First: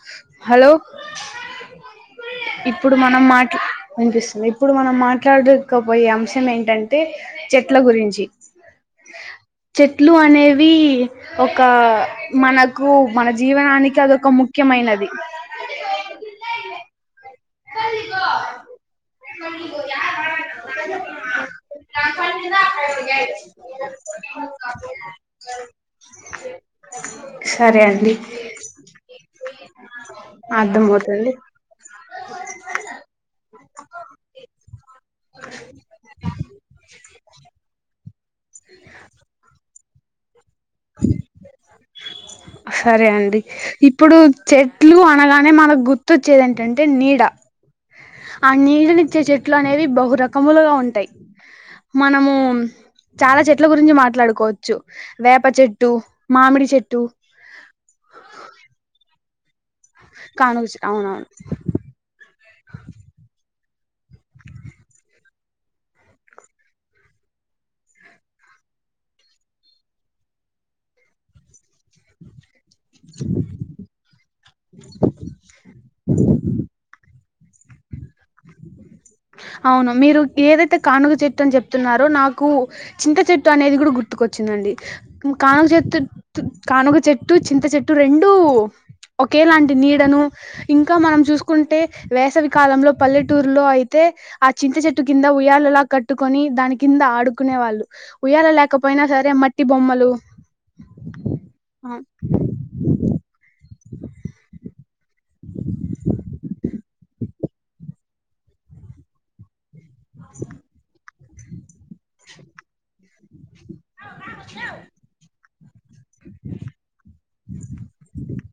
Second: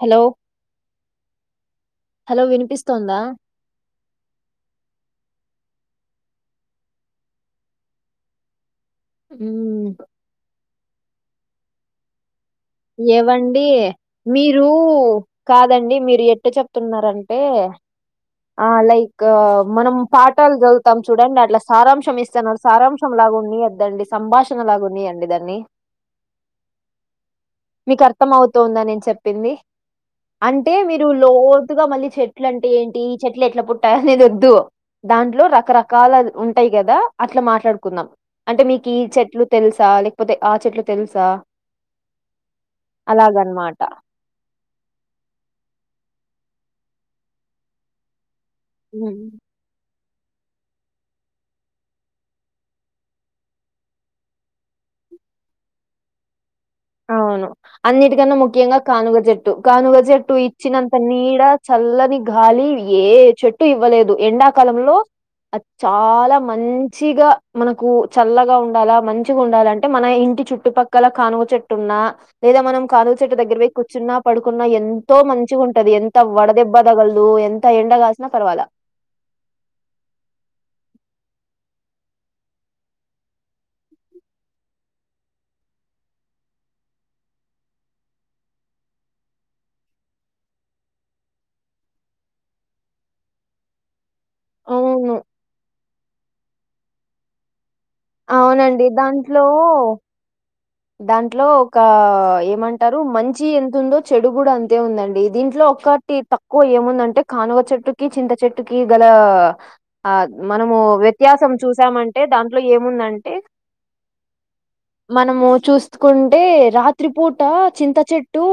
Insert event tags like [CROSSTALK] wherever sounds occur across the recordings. Hello hello hello ఇప్పుడు వినిపిస్తోందా మనం మాట్ల వినిపిస్తుంది ఇప్పుడు మనం మాట్లాడుకపోయే అంశం ఏంటంటే చెట్ల గురించి మ్మ్ చెట్లు అనేవీ ఒక మన కు మన ఏవండి జీవనానికి అది ఒక మీరు ముఖ్యమైనది కాదండి మీరు ఎట్టు చెప్తున్నారంటే ఆ లైక్ గా మనం పాఠాలు చదువుతాం చూడండి అట్ల సారాంశం ఇస్తన్నారు సారాంశం లాగ ఉన్నియద్దండి సంభాషణలాగ ఉండనీయండి దాన్ని [INAUDIBLE] సరే మీకు అండి అర్థం అవుతుందా నేను చెప్పింది అంటే మీరు అర్థమవుతుంది లోతుగా మళ్ళీ చె ట్ల అంటే ఏంటి చెట్లు ఎట్లా పుట్టాయి అనేది వొద్దు దాంట్లో రకరకాల ఉంటాయి కదా అట్లా మాట్లాడుకుందాం అంటే మీకు ఈ చెట్లు తెలుసు సా లేకపోతే ఆ చెట్లు తెలుసా సరే అండి అలాగనమాట ఇప్పుడు చెట్లు అనగానే మనకు గుర్తొచ్చేది ఏంటంటే నీడ ఆ ఉమ్, నీళ్ళనిచ్చే చెట్లు అనేవి బహు రకములుగా ఉంటాయి మనము చాలా చెట్ల గురించి మాట్లాడుకోవచ్చు వేప చెట్టు మామిడి చెట్టు అవును అన్నిటికన్నా ముఖ్యంగా కానుగ చెట్టు కానుగ చెట్టు కానుగ చె ఇచ్చినంత అవునవును నీడ చల్లని గాలి ఏ చెట్టు ఇవ్వలేదు ఎండాకాలంలో చాలా మంచిగా మనకు చల్లగా ఉండాలా మంచిగా ఉండాల అంటే మన ఇంటి చుట్టుపక్కల కానుక చెట్టు ఉన్నా లేదా మనం కానుగు చెట్టు దగ్గర పోయి కూర్చున్నా పడుకున్నా ఎంతో మంచిగా ఉంటది ఎంత వడదెబ్బ తగలదు ఎంత ఎండగాసినా పర్వాలా అవును మీరు ఏదైతే కానుక చెట్టు అని చెప్తున్నారో నాకు చింత చెట్టు అనేది కూడా గుర్తుకొచ్చిందండి కానుక చెట్ కానుక చెట్టు చింత చెట్టు రెండూ ఒకేలాంటి నీడను ఇంకా మనం చూసుకుంటే వేసవికాలంలో పల్లెటూరులో అయి తే ఆ చింత చెట్టు అవును కింద ఉయ్యాలలా కట్టుకొని దాని కింద ఆడుకునే వాళ్ళు ఉయ్యాల అవునండి లేకపోయినా సరే దాంట్లో మట్టి బొమ్మలు [INAUDIBLE] దాంట్లో ఒక ఆ! ఏమంటారు మంచి ఎంతుందో చెడు కూడా అంతే ఉందండి దీంట్లో ఒక్కటి తక్కువ ఏముందంటే కానుక చెట్టుకి చింత చెట్టుకి గల ఆ మనము వ్యత్యాసం చూసామంటే దాంట్లో ఏం ముందంటే మనము చూసుకుంటే రాత్రిపూట చింత చెట్టు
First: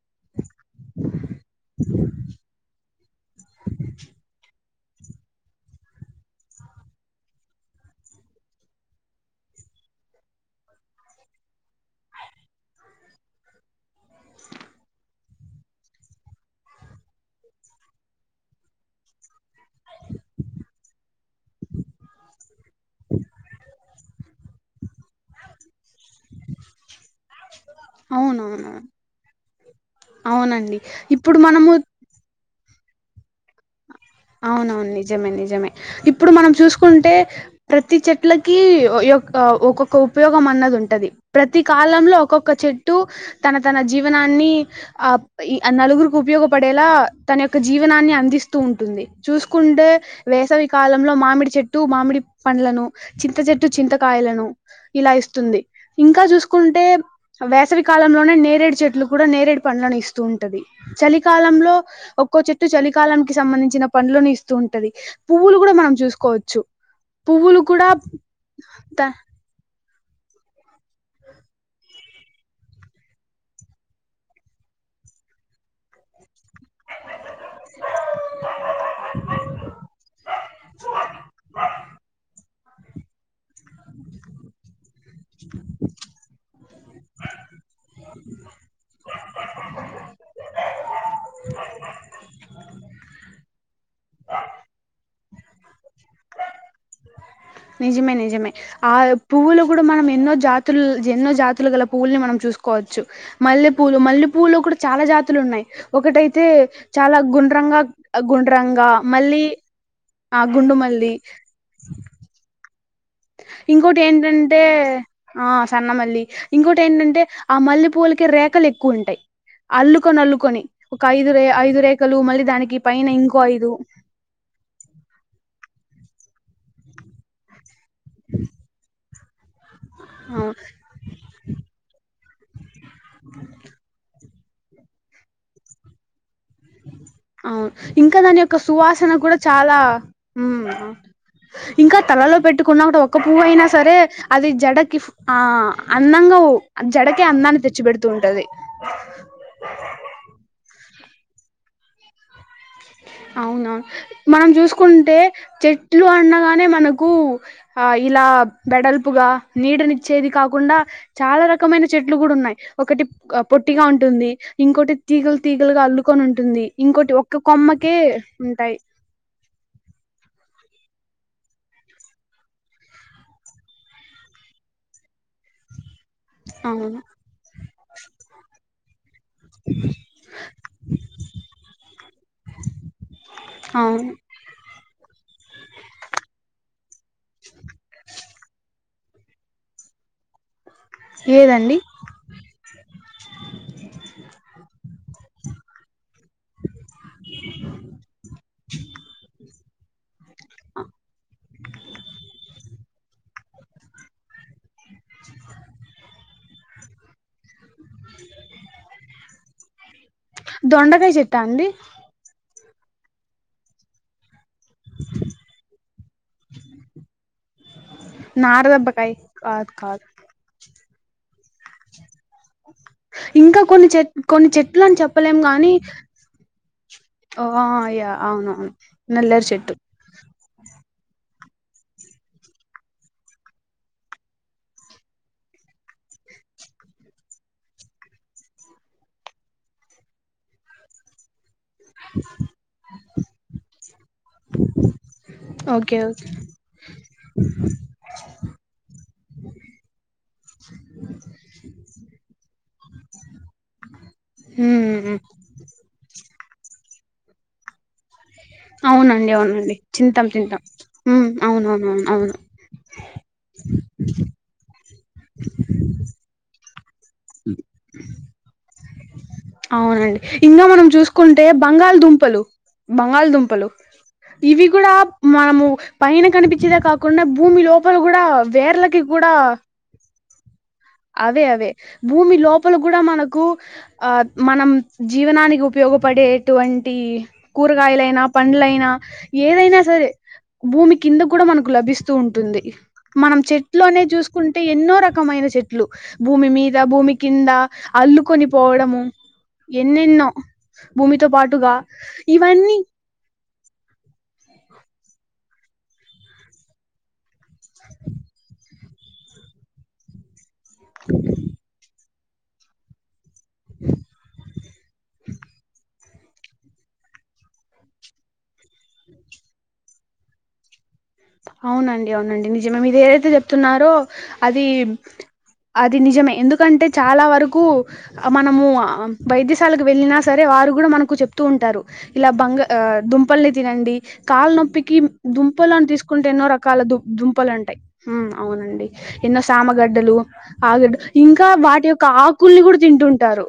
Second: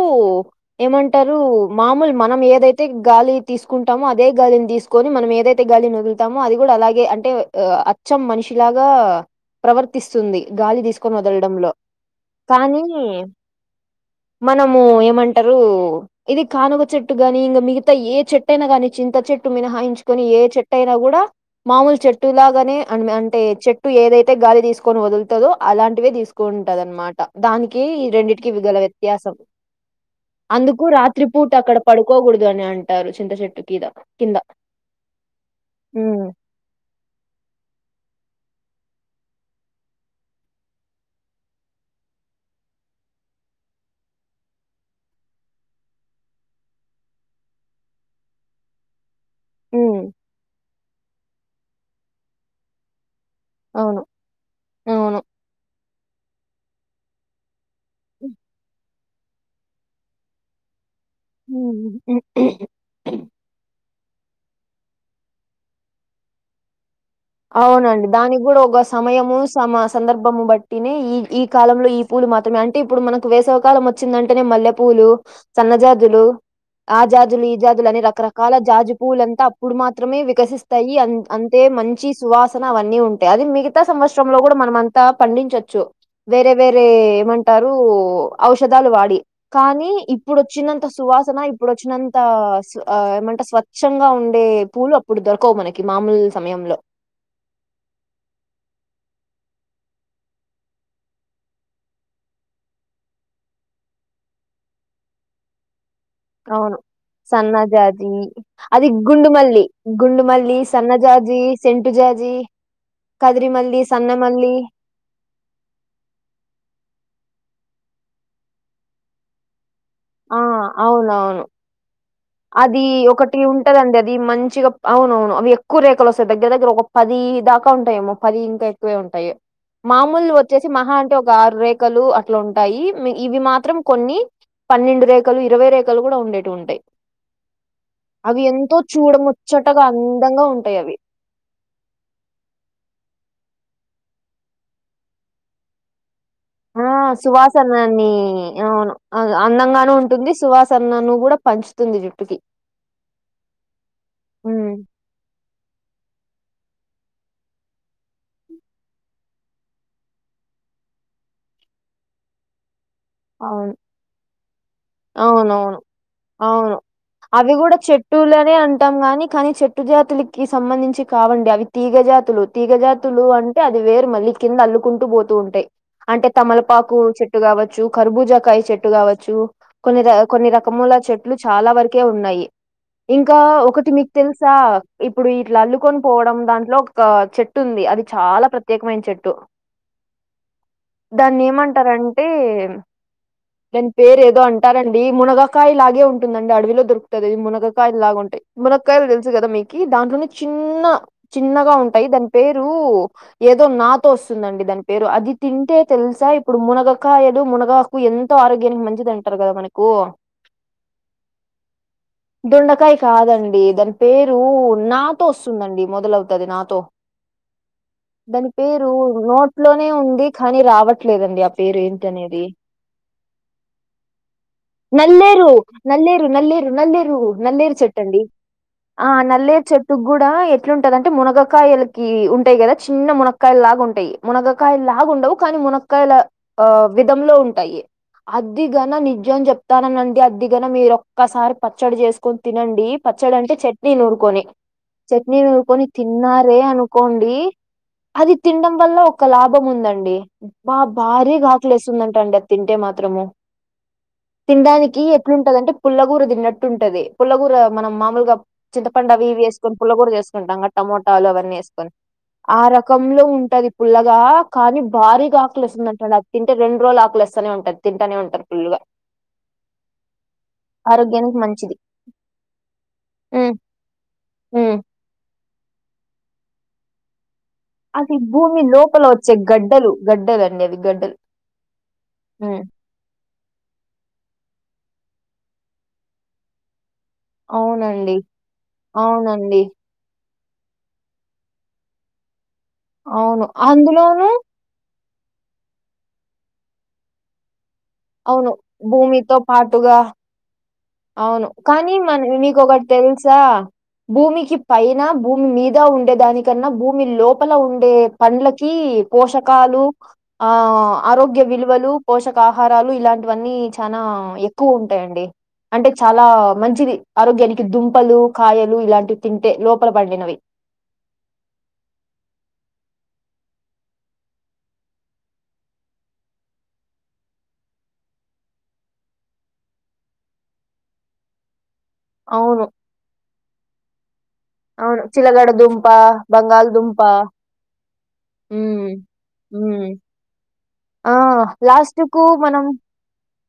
ఏమంటారు మామూలు మనం ఏదైతే గాలి తీసుకుంటామో అదే గాలిని తీసుకు కొని మనం ఏదైతే గాలిని వదులుతామో అది కూడా అలాగే అంటే అచ్చం మనిషిలాగా ప్రవర్తిస్తుంది గాలి తీసుకొని వదలడంలో కానీ మనము ఏమంటరు ఇది కానుగా చెట్టు గాని ఇంక మిగతా ఏ చెట్టైనా కానీ చింత చెట్టు మినహాయించుకొని ఏ చెట్యినా కూడా మామూలు చెట్టులాగానే అన్ అంటే చుట్టు ఏదైతే గాలి తీసుకొని వదులుతదో అలాంటివే తీసుకుంటది అనమాట దానికి రెండి అవునవును గల వ్యత్యాసం అవునండి అందుకు రాత్రి ఇప్పుడు పూట మనము అక్కడ పడుకోకూడదు అని అంటారు చింత చెెట్టు కీంద అవునవును నిజమే నిజమే ఉమ్ ఇప్పుడు మనం చూసుకుంటే ప్రతి చెట్లకి యొక్క ఒక్కొక్క ఉపయోగం అన్నది ఉంటది ప్రతి కాలంలో ఒక్కొక్క చెట్టు తన తన జీవనాన్ని ఆ ఈ నలుగురికి ఉపయోగపడేలా తన యొక్క జీవనాన్ని అందిస్తూ ఉంటుంది చూసుకుంటే ఉమ్ వేసవి కాలంలో మామిడి చెట్టు మామిడి పండ్లను చింత చెట్టు అవును చింతకాయలను ఇలా అవును ఇస్తుంది ఇంకా చూసుకుంటే వేసవి కాలంలోనే నేరేడు చెట్లు కూడా నేరేడు పండ్లను ఇస్ ఉంటది చలికాలంలో ఒక్కో చెట్టు ఉమ్ చలికాలం కి సంబంధించిన పంలోనే ఇస్తూ ఉంటది పువ్వులు కూడా మనం చూసుకోవచ్చు పువ్వులు కూడా అవునండి దానికి కూడా ఒక సమయము సమ సందర్భము బట్టినే ఈ ఈ కాలంలో ఈ పూలు మాత్రమే అంటే ఇప్పుడు మనకు వేసవి కాలం వచ్చిందంటేనే మల్లె పూలు సన్నజాజులు ఆ జాజులు ఈ జాజులు అని రకరకాల జాజు పూవ్లంతా అప్పుడు మాత్రమే వికసిస్తాయి అ అంతే మంచి సువాసన అవన్నీ ఉంటాయి అది మిగతా సంవత్సరం లో కూడా మనం అంతా పండించొచ్చు వేర వేరే వేరే ఏమంటారు ఔషధాలు వాడి కానీ ఇప్పుడొచ్చినంత సువాసన ఇప్పుడొచ్చినంత ఆ ఏమంటే స్వ స్వచ్చంగా ఉండే పూలు అప్పుడు దొరకవు మనకి మామూలు సమయంలో నిజిమే నిజిమే ఆ పువ్వులు కూడా మనం ఎన్నో జాతులు ఎన్నో జాతులు గల పువ్వుల్ని మనం చూసుకోవచ్చు మల్లె పూలు మల్లె పూలు లో కూడా చాలా జాతులు ఉన్నాయి ఒకటై అవును సన్నజాజి గుండ్రంగా అది గుండు మళ్ళీ మల్లి గుండు ఆ మల్లి గుండు మల్లి సన్నజాజి సెంటూజాజీ ఇంకోటి ఏంటంటే ఆ సన్న మల్లి ఇంకోటి ఏంటంటే ఆ మల్లె పూలకి రేఖలు ఎక్కువ ఉంటాయి అల్లు ఆ అల్లుకొని ఒక ఐదు అవునవును ఐదు రేఖలు మళ్ళీ దానికి అది పైన ఒకటి ఇంకో ఐదు ఉంటదండి అది అది మంచిగా అవునవును అవి ఎక్కువ రేఖలు వస్తాయి దగ్గర దగ్గర ఒక పది దాకా ఉంటాయేమో పది ఇంకా ఎక్కువే ఉంటాయి మామూలు ఆ వచ్చేసి మహా అంటే ఒక ఆరు రే ఖలు అట్లా ఉంటాయి ఇవి మాత్రం కొన్ని పన్నెండు రేఖలు ఇరవై రేఖలు కూడా ఉండేటివి ఉంటాయి ఇంకా అవి దాని యొక్క ఎంతో సువాసన కూడా చాలా చూడముచ్చటగా అందంగా ఉంటాయి అవి ఇంకా తలలో పెట్టుకున్న ఒకటి ఒక పువ్వు అయినా సరే అది జడకి ఆ అందంగా ఆ జడకే అందాన్ని తెచ్చి పెడుతూ ఉంటది అందంగానూ ఉంటుంది సువాసనను కూడా పంచుతుంది జుట్టుకి అవునా మనం హ్మ్ చూసుకుంటే చెట్లు అండగానే మనకు ఆ ఇలా వెడల్పుగా నీడనిచ్చేది కాకుండా చాలా రకమైన చెట్లు కూడా ఉన్నాయి ఒకటి అవును పొట్టిగా ఉంటుంది ఇంకోటి తీగలు అవునవును తీగలుగా అల్లుకొని ఉంటుంది అవును ఇంకోటి ఒక్క అవి కూడా కొమ్మకే చెట్టులనే ఉంటాయి అంటాం గానీ కానీ చెట్టు చెట్టు జాతులకి సంబంధించి కావండి అవి తీగజాతులు తీగజాతులు అంటే అది వేరు మళ్ళీ కింద అల్లుకుంటూ పోతూ ఉంటాయి అంటే తమలపాకు అవును చెట్టు కావచ్చు కర్బుజాకాయ చెట్టు కావచ్చు కొన్ని ర కొన్ని రకముల చెట్లు చాలా వరకే ఉన్నాయి ఇంకా ఒకటి మీకు అవును తెలుసు ఇట్లా ఇప్పుడు ఇట్లా అల్లుకొని పోవడం దాంట్లో ఒక చె చెట్టు ఉంది అది చాలా ప్రత్యేకమైన చెట్టు దాన్ని ఏదండి ఏమంటారంటే దాని పేరు ఏదో అన్ ఉంటారండి మునగాకాయ ఇలాగే ఉంటుందండి అడవిలో దొరుకుతుంది ఇది మునగకాయలగా ఉంటాయి మునగకాయలు తెలుసు కదా మీకి దాంట్లోనే చిన్న చిన్నగా ఉంటాయి దాని పేరు ఏదో నాతో వస్తుందండి దాని పేరు అది తింటే తెలుసా ఇప్పుడు మునగకాయలు మునగ ఆకు ఎంతో ఆరోగ్యానికి మంచిద కదా మనకు దొండకాయ చెట్టా అండి దొండకాయ కాదండి దాని పేరు నాతో వస్తుందండి మొదలవుతది నాతో దాని పేరు నారదబ్బకాయ కాదు నోట్లోనే కాదు ఉంది కానీ రావట్లేదండి ఆ పేరు ఏంటనేది ఇంకా కొన్ని చెట్ కొన్ని చెట్ నల్లేరు నల్లేరు నల్లేరు నల్లేరు ఆ నల్లేరు యా చెట్టండి అవునవును ఆ నల్లేరు చెట్టు చెట్ టు కూడా ఎట్లుంటదంటే అంటే మునగకాయలకి ఉంటాయి కదా చిన్న మునగక్కాయలు లాగా ఉంటాయి. మునగకాయ లాగాండవు కానీ మునక్కయల ఆ విధంలో ఉంటాయి అదిగాన నిజం చెప్తాననండి అద్దిగాన మీరు ఒక్కసారి పచ్చడి చేసుకో తినండి పచ్చడి అంటే చట్నీ నూరు కోని చట్నీ నూరుకొని ఓకే ఓకే తిన్నారే అనుకోండి అది తినడం వల్ల ఒక లాభం ఉందండి బా భారీగా ఆకులే వేసిందట అండి అది తింటే మాత్రము తినడానికి ఉమ్ ఎట్లుంటద అంటే పుల్లగూర తిన్నట్టు ఉంటది పుల్లగూర మనం మామూలుగా చింతపండువి అవునండి ఇవి వేసుకొని అవునండి పుల్లకూర చింతాం చింతాం చేసుకుంటాం టమోటాలు ఉమ్ అవన్నీ వేసుకొని అవునవునవును అవును ఆ రకంలో ఉ ఉంటది పుల్లగా కానీ భారీగా ఆకులేస్తుంది అంటడు అది తింటే రెండు రోజులు ఆకులిస్తనే ఉంటుంది తింటూనే ఉంటారు. ఫుల్లుగా అవునండి ఇంకా మనం ఆరోగ్యానికి చూసుకుంటే బంగా మంచిది బంగాళాదుంపలు హ్మ్ బంగాలదుంపలు ఇవి హ్మ్ కూడా మనము పైన కనిపించేదే కాకుండా భూమిలో అది భూమి లోపల వచ్చే గడ్డలు గడ్డలు అనేవి గడ్డ అవే అవే భూమి లోపల కూడా మనకు ఆ మనం జీవనానికి ఉపయోగపడేటువంటి అవునండి కూరగాయలైనా, పండ్లైనా అవునండి ఏదైనా సరే భూమి కింద కూడా మనకు లభిస్తూ ఉంటుంది. మనం అవును చెట్లోనే అందులోనూ చూసుకున్ అంటే ఎన్నో రకమైన చెట్లు భూమి మీద భూమి కింద అల్లుకొని అవును పోవడము భూమితో పాటుగా ఎన్నెన్నో భూమితో అవును పాటుగా కానీ మన ఇవన్నీ నీకొకటి తెలుసా భూమికి పైన భూమి మీద ఉండేదానికన్నా భూమి లోప లోప్పల ఉండే పండ్లకి పోషకాలు ఆ ఆరోగ్య విలువలు పోషకా ఆహారాలు ఇలాంటివన్నీ చనా ఎక్కువ ఉంటాయండి అంటే చాలా మంచిది ఆరోగ్యానికి దుంపలు కాయలు ఇలాంటివి తింటే లోపల పండినవి. అవునండి అవునండి నిజమే మీది ఏదైతే చెప్తున్నారో అది అది నిజమే ఎందుకంటే చాలా వరకు ఆ మనము వైద్యశాలకు వెళ్ళిన సరే వారు కూడా మనకు చెప్ తు ఉంటారు ఇలా బంగ అవును దుంపల్ని తినండి కాలు నొప్పికి అవును చిలగడ దుంప దుంపలనీ తీసు ఎన్నో రకాల దు బంగాళదుంప దుంపలు ఉంటాయి అవునండి ఉమ్ ఎన్నో ఉమ్ సామగడ్డలు ఆగడు ఆ ఇంకా వాటి లాస్ట్ యొక్క కు ఆకుల్ని మనం కూడా తింటుంటారు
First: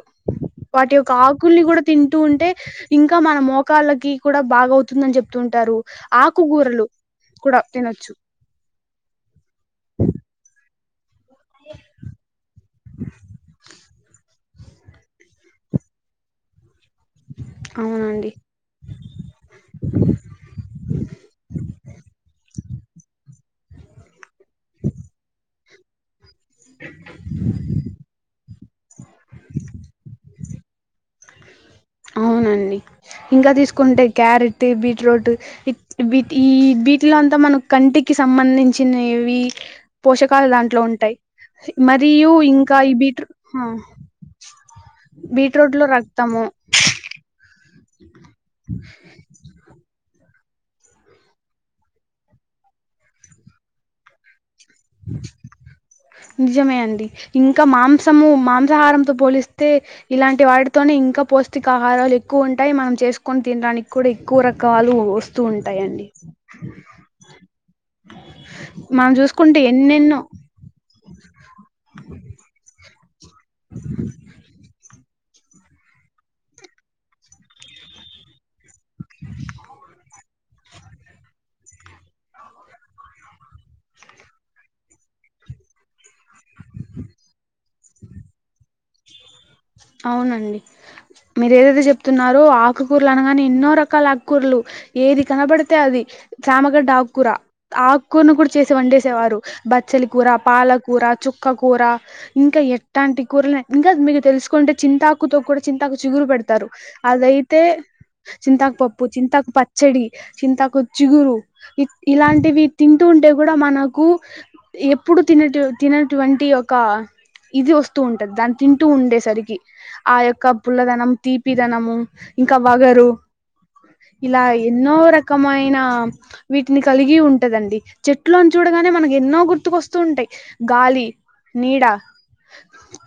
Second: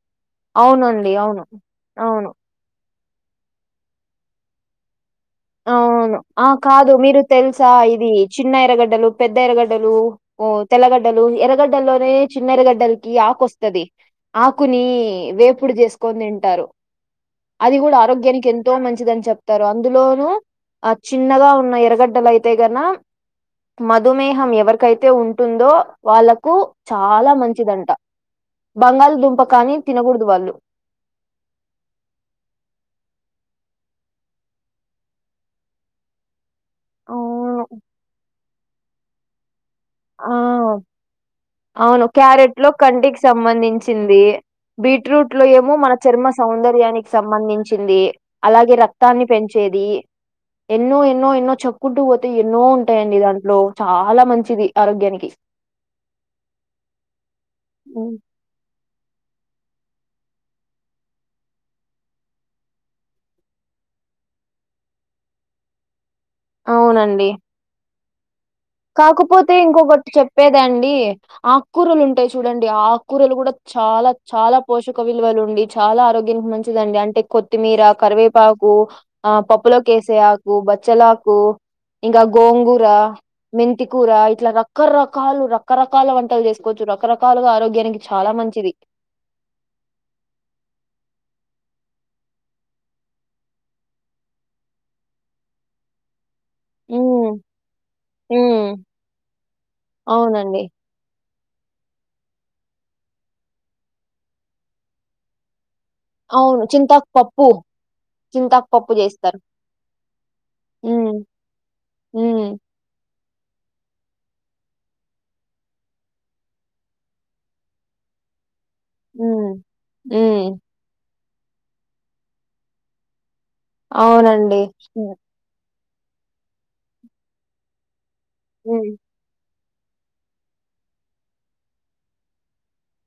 వాటి అవునండి యొక్క అవును ఆకుల్ని కూడా తింటూ అవును ఉంటా ఏ ఇంకా మన మోకాళ్ళకి కూడా బాగవుతుందని చెప్తుంటారు ఆకుకూరలు కూడా తెల్సా తినొచ్చు ఇది చిన్న ఎరగడ్డలు, పెద్ద ఎరగడ్డలు ఓ తెల్లగడ్డలు ఎరగడ్డల్లోనే చిన్న ఎరగడ్డలకి ఆకు వస్తది ఆకుని వేపుడు చేసుకొని తింటారు అది కూడా అవునండి ఆరోగ్యానికి ఎం తో మంచిదని చెప్తారు అందులో ఆ చిన్నగా ఉన్న ఎరగడ్డలయితే గ అన్న మధుమేహ హం ఎవరికైతే ఉంటుందో వాళ్ళలకు చాలా మంచిదంట బంగాళ దుంప కానీ తినకూడదు వాళ్ళు అవునండి ఇంకా తీసుకుంటే క్యారెట్ బీట్రోట్ ఇ వీటి ఈ వీటిలో అంతా మనం అవును కంటికి సంబంధించినవి పోషకాలు ఆ దాంట్లో ఉంటాయి అవును మరియు క్యారెట్ లో ఇంకా ఈ కంటికి బీట్రూ సంబంధించింది బీట్రూట్ లో ఏమో మన చర్మ సౌ సౌందర్యానికి సంబంధించింది అలాగే రక్తాన్ని పెంచేది ఎన్నో ఎన్నో ఎన్నో చెప్పుకుంటూ పోతే ఎన్నో ఉంటాయండి దాంట్లో చాలా మంచిది ఆరోగ్యానికి. నిజమే అండి ఇంకా హ్మ్. మాంసము మాంసాహారంతో పోలిస్త తె ఇలాంటి వాటితోనే ఇంకా పౌష్టికా ఆహారాలు ఎక్కువ ఉంటాయి మనం చేసుకొని తినడానికి కూడా ఎక్కువ రకాలు వస్ తు ఉంటాయండి అవునండి మనం కాకపోతే చూసుకుంటే ఇంకొకటి ఎన్నెన్నో చెప్పేదాండి ఆకూరలు ఉంటాయి చూడండి ఆక్ కూరలు కూడా చాలా చాలా పోషక్ క విలువలు ఉండి చాలా ఆరోగ్యానికి మంచిదండి అంటే కొత్తిమీర కరివేపాకు ఆ పప్పులకేేసయకు బచ్చల హాకు ఇంకా గోంగూర మెంతికూర ఇట్లా రకరకాలు రకరకాల వంటలు చేసుకోవచ్చు రకరకాలుగా ఆరోగ్యానికి చాలా మంచిది అవునండి మీరు ఏదైతే చెప్తున్నారో ఆకుకూరలు అనగాని ఎన్నో రకాల ఆకుకూరలు ఏది కనపడితే అది చామగడ్డ ఆకుకూర ఉమ్ ఆకుకూరను కూడా ఉమ్ చేసి వండేసేవారు బచ్చలి కూర అవునండి పాలకూర కూర చుక్క కూర ఇంకా ఏటంటి కూరలు ఇంకా మీకు తెలుసుకుంటే చింతాకుతో కూడా చింతాకు చిగురు అవును పెడతారు చింతాకు పప్పు అదైతే చింతాకు పప్పు చింతకు పచ్చడి చింతకు ఉమ్ చిగురు ఇ ఉమ్ ఇలాంటివి తింటూ ఉంటే కూడా మనకు ఎప్పుడు తినటి తినటువంటి ఒక ఇది వస్తూ ఉంటది దాని తింటూ ఉమ్ ఉండేసరికి ఆ ఉమ్ యొక్క పుల్లదనం తీపిదనము ఇంకా వగరు ఇలా అవునండి ఎన్నో ర కమైన వీటిని కలిగి ఉంటదండి చెట్లుని చూడగానే హ్మ్. మనకి ఎన్నో గుర్తుకొస్తు తుంటాయి గాలి నీడ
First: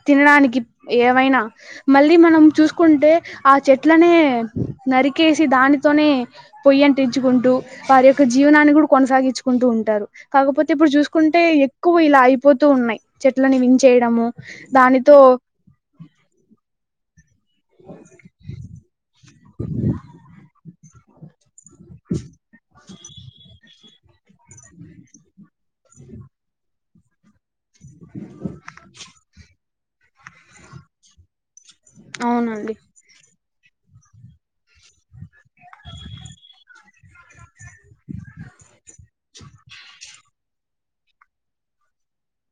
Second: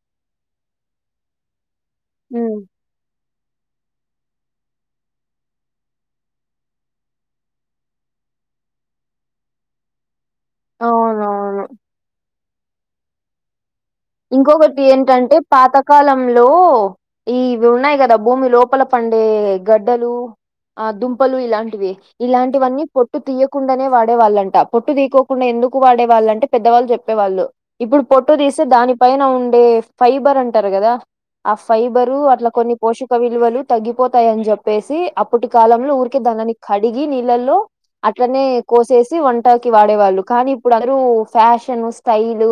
తినడానికి ఎ వైనా మళ్ళీ మనం హ్మ్. చూసుకుంటే ఆ చెట్లనే నరికేసి దానితోనే పొయ్యి అంటించుకుంటూ వారి యొక్క జీవనాన్ని కూడా కొనసాగించుకుంటూ ఉంటారు కాకపోతే ఇప్పుడు చూసుకుంటే అవునవును. ఎక్కువ ఇలా అయిపోతూ ఉన్నాయి చెట్లలను విన్ చేయడము ఇంకొకటి దానితో ఏంటంటే పాతకాలంలో ఇవి ఉన్నాయి కదా భూమి లోపల పండే ఏ గడ్డలు ఆ దుంపలు ఇలాంటి ఇలాంటివన్నీ పొట్టు తీయకుండానే వాడేవాళ్ళంట పొట్టు తీకోకుండా ఎందుకు వాడేవాళ్ళు అంటే పెద్దవాళ్ళు చెప్పేవాళ్ళు ఇప్పుడు పొట్టు తీస్తే దాని పైన ఉండే ఫైబర్ అంటరు కదా ఆ ఫైబరు అట్లా అవునండి కొన్ని పోష పక్క విలువలు తగ్గిపోతయని చెప్పేసి అప్పటి కాలంలో ఊరికే దానిని కడిగి నీళ్ళల్లో అట్లనే కోసేసి వంటకి వాడేవాళ్ళు కానీ ఇప్పుడు అందరు ఫ్యాషన్ స్టైల్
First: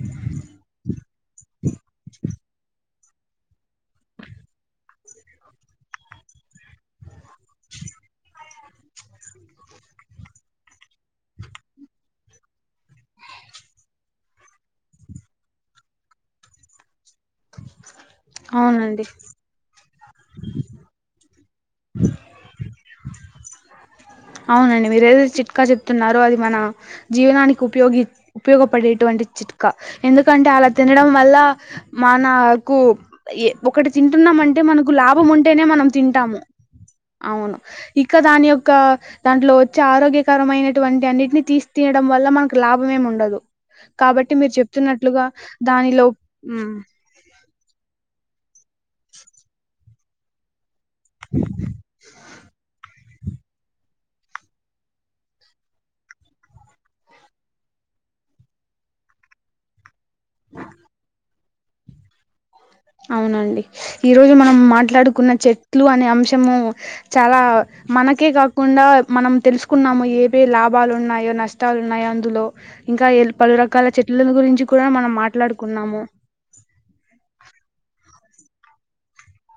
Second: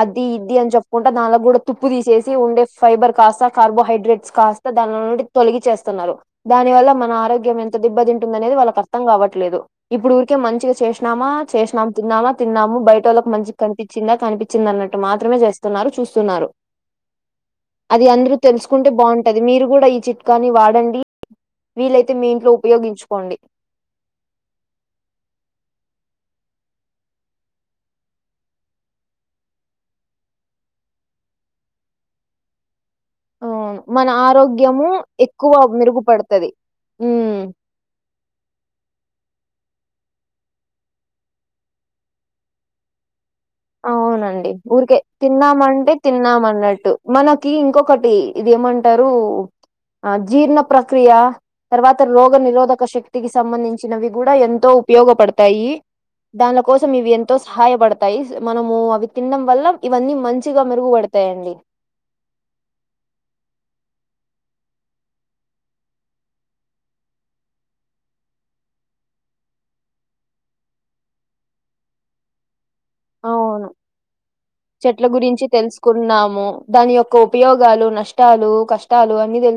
అది ఇది అని చెప్పుకుంటే దాని కూడా తుప్పు తీసి ఉండే ఫైబర్ కాస్తా కార్బోహైడ్రేట్స్ కాస్తా దాని నుండి తొలగి చేస్తున్నరు దాని వల్ల మన ఆరోగ్యం ఎంత దెబ్బతింటుంద అనేది వాళ్ళకి అర్థం కావట్లేదు ఇప్పుడు ఊరికే మంచిగా చేసినామా చేసినాము తిన్నామా తిన్నాము బయట వాళ్ళకి మంచిగా కనిపి చిందా కనిపించింది అన్నట్మాత్రమే చేస్తాంది చూస్తున్నారు అది అందరూ తెలుసుకుంటే అవునండి బాగుంటది మీరు కూడ్ ఈ చిట్కాని వాడండి వీలైతే మీ ఇంట్లో ఉపయోగించుకోండి అవునండి మీరేదైతే చిట్కా చెప్తున్నారో అది మన జీవనానికి ఉపయోగి ఉపయోగపడేటువంటి చిట్కా ఎందుకంటే అలా తినడం వల్ల మనకు ఏ అవును, ఒకటి మన తింటున్నామంటే ఆరోగ్యము మనకు లాభం ఎక్కువ ఉంటేనే మనం తింటము మెరుగుపడుతది ఉమ్ అవును ఇక దాని యొక్క దాంట్లో వచ్చే ఆరోగ్యకరమైనటువంటి అన్నిటిని తీసి తినడం వల్ల మనకు లాభంమేమి ఉండదు కాబట్టి అవునండి మీరు ఊరికే చెప్తున్నట్లుగా తిన్నామంటే దానిలో తిన్నాం ఉమ్ అన్నట్టు మనకి ఇంకొకటి ఇది ఏమంటరు ఆ జీర్ణ ప్రక్రియ తర్వాత రోగ నిరోధక శక్తి వ్యతికి సంబంధించినవి కూడ ఎంతో ఉపయోగపడతయి దానిల కోసం ఇవి ఎంతో సహాయపడతయి మనము అవి తినడం వల్ల ఇవన్నీ మంచిగా మెరుగుపడతయండి అవునండి ఈరోజు మనం మాట్డుడుకున్న చెట్లు అనే అంశము చాలా మనకే కాకుండా మనం తెలుసుకున్నాము ఏవే లాభాలు ఉన్నాయో నష్టాలు ఉన్నాయో అందులో ఇంకా ఎల్ పలు అవును రకాల చెట్లను గురించి కూడా చెట్ల మనం గురించి మాట్లాడుకున్నాము తెలుసుకున్నాము దాని యొక్క ఉపయోగాలు నష్టాలు కష్టాలు అన్ని తెలుసు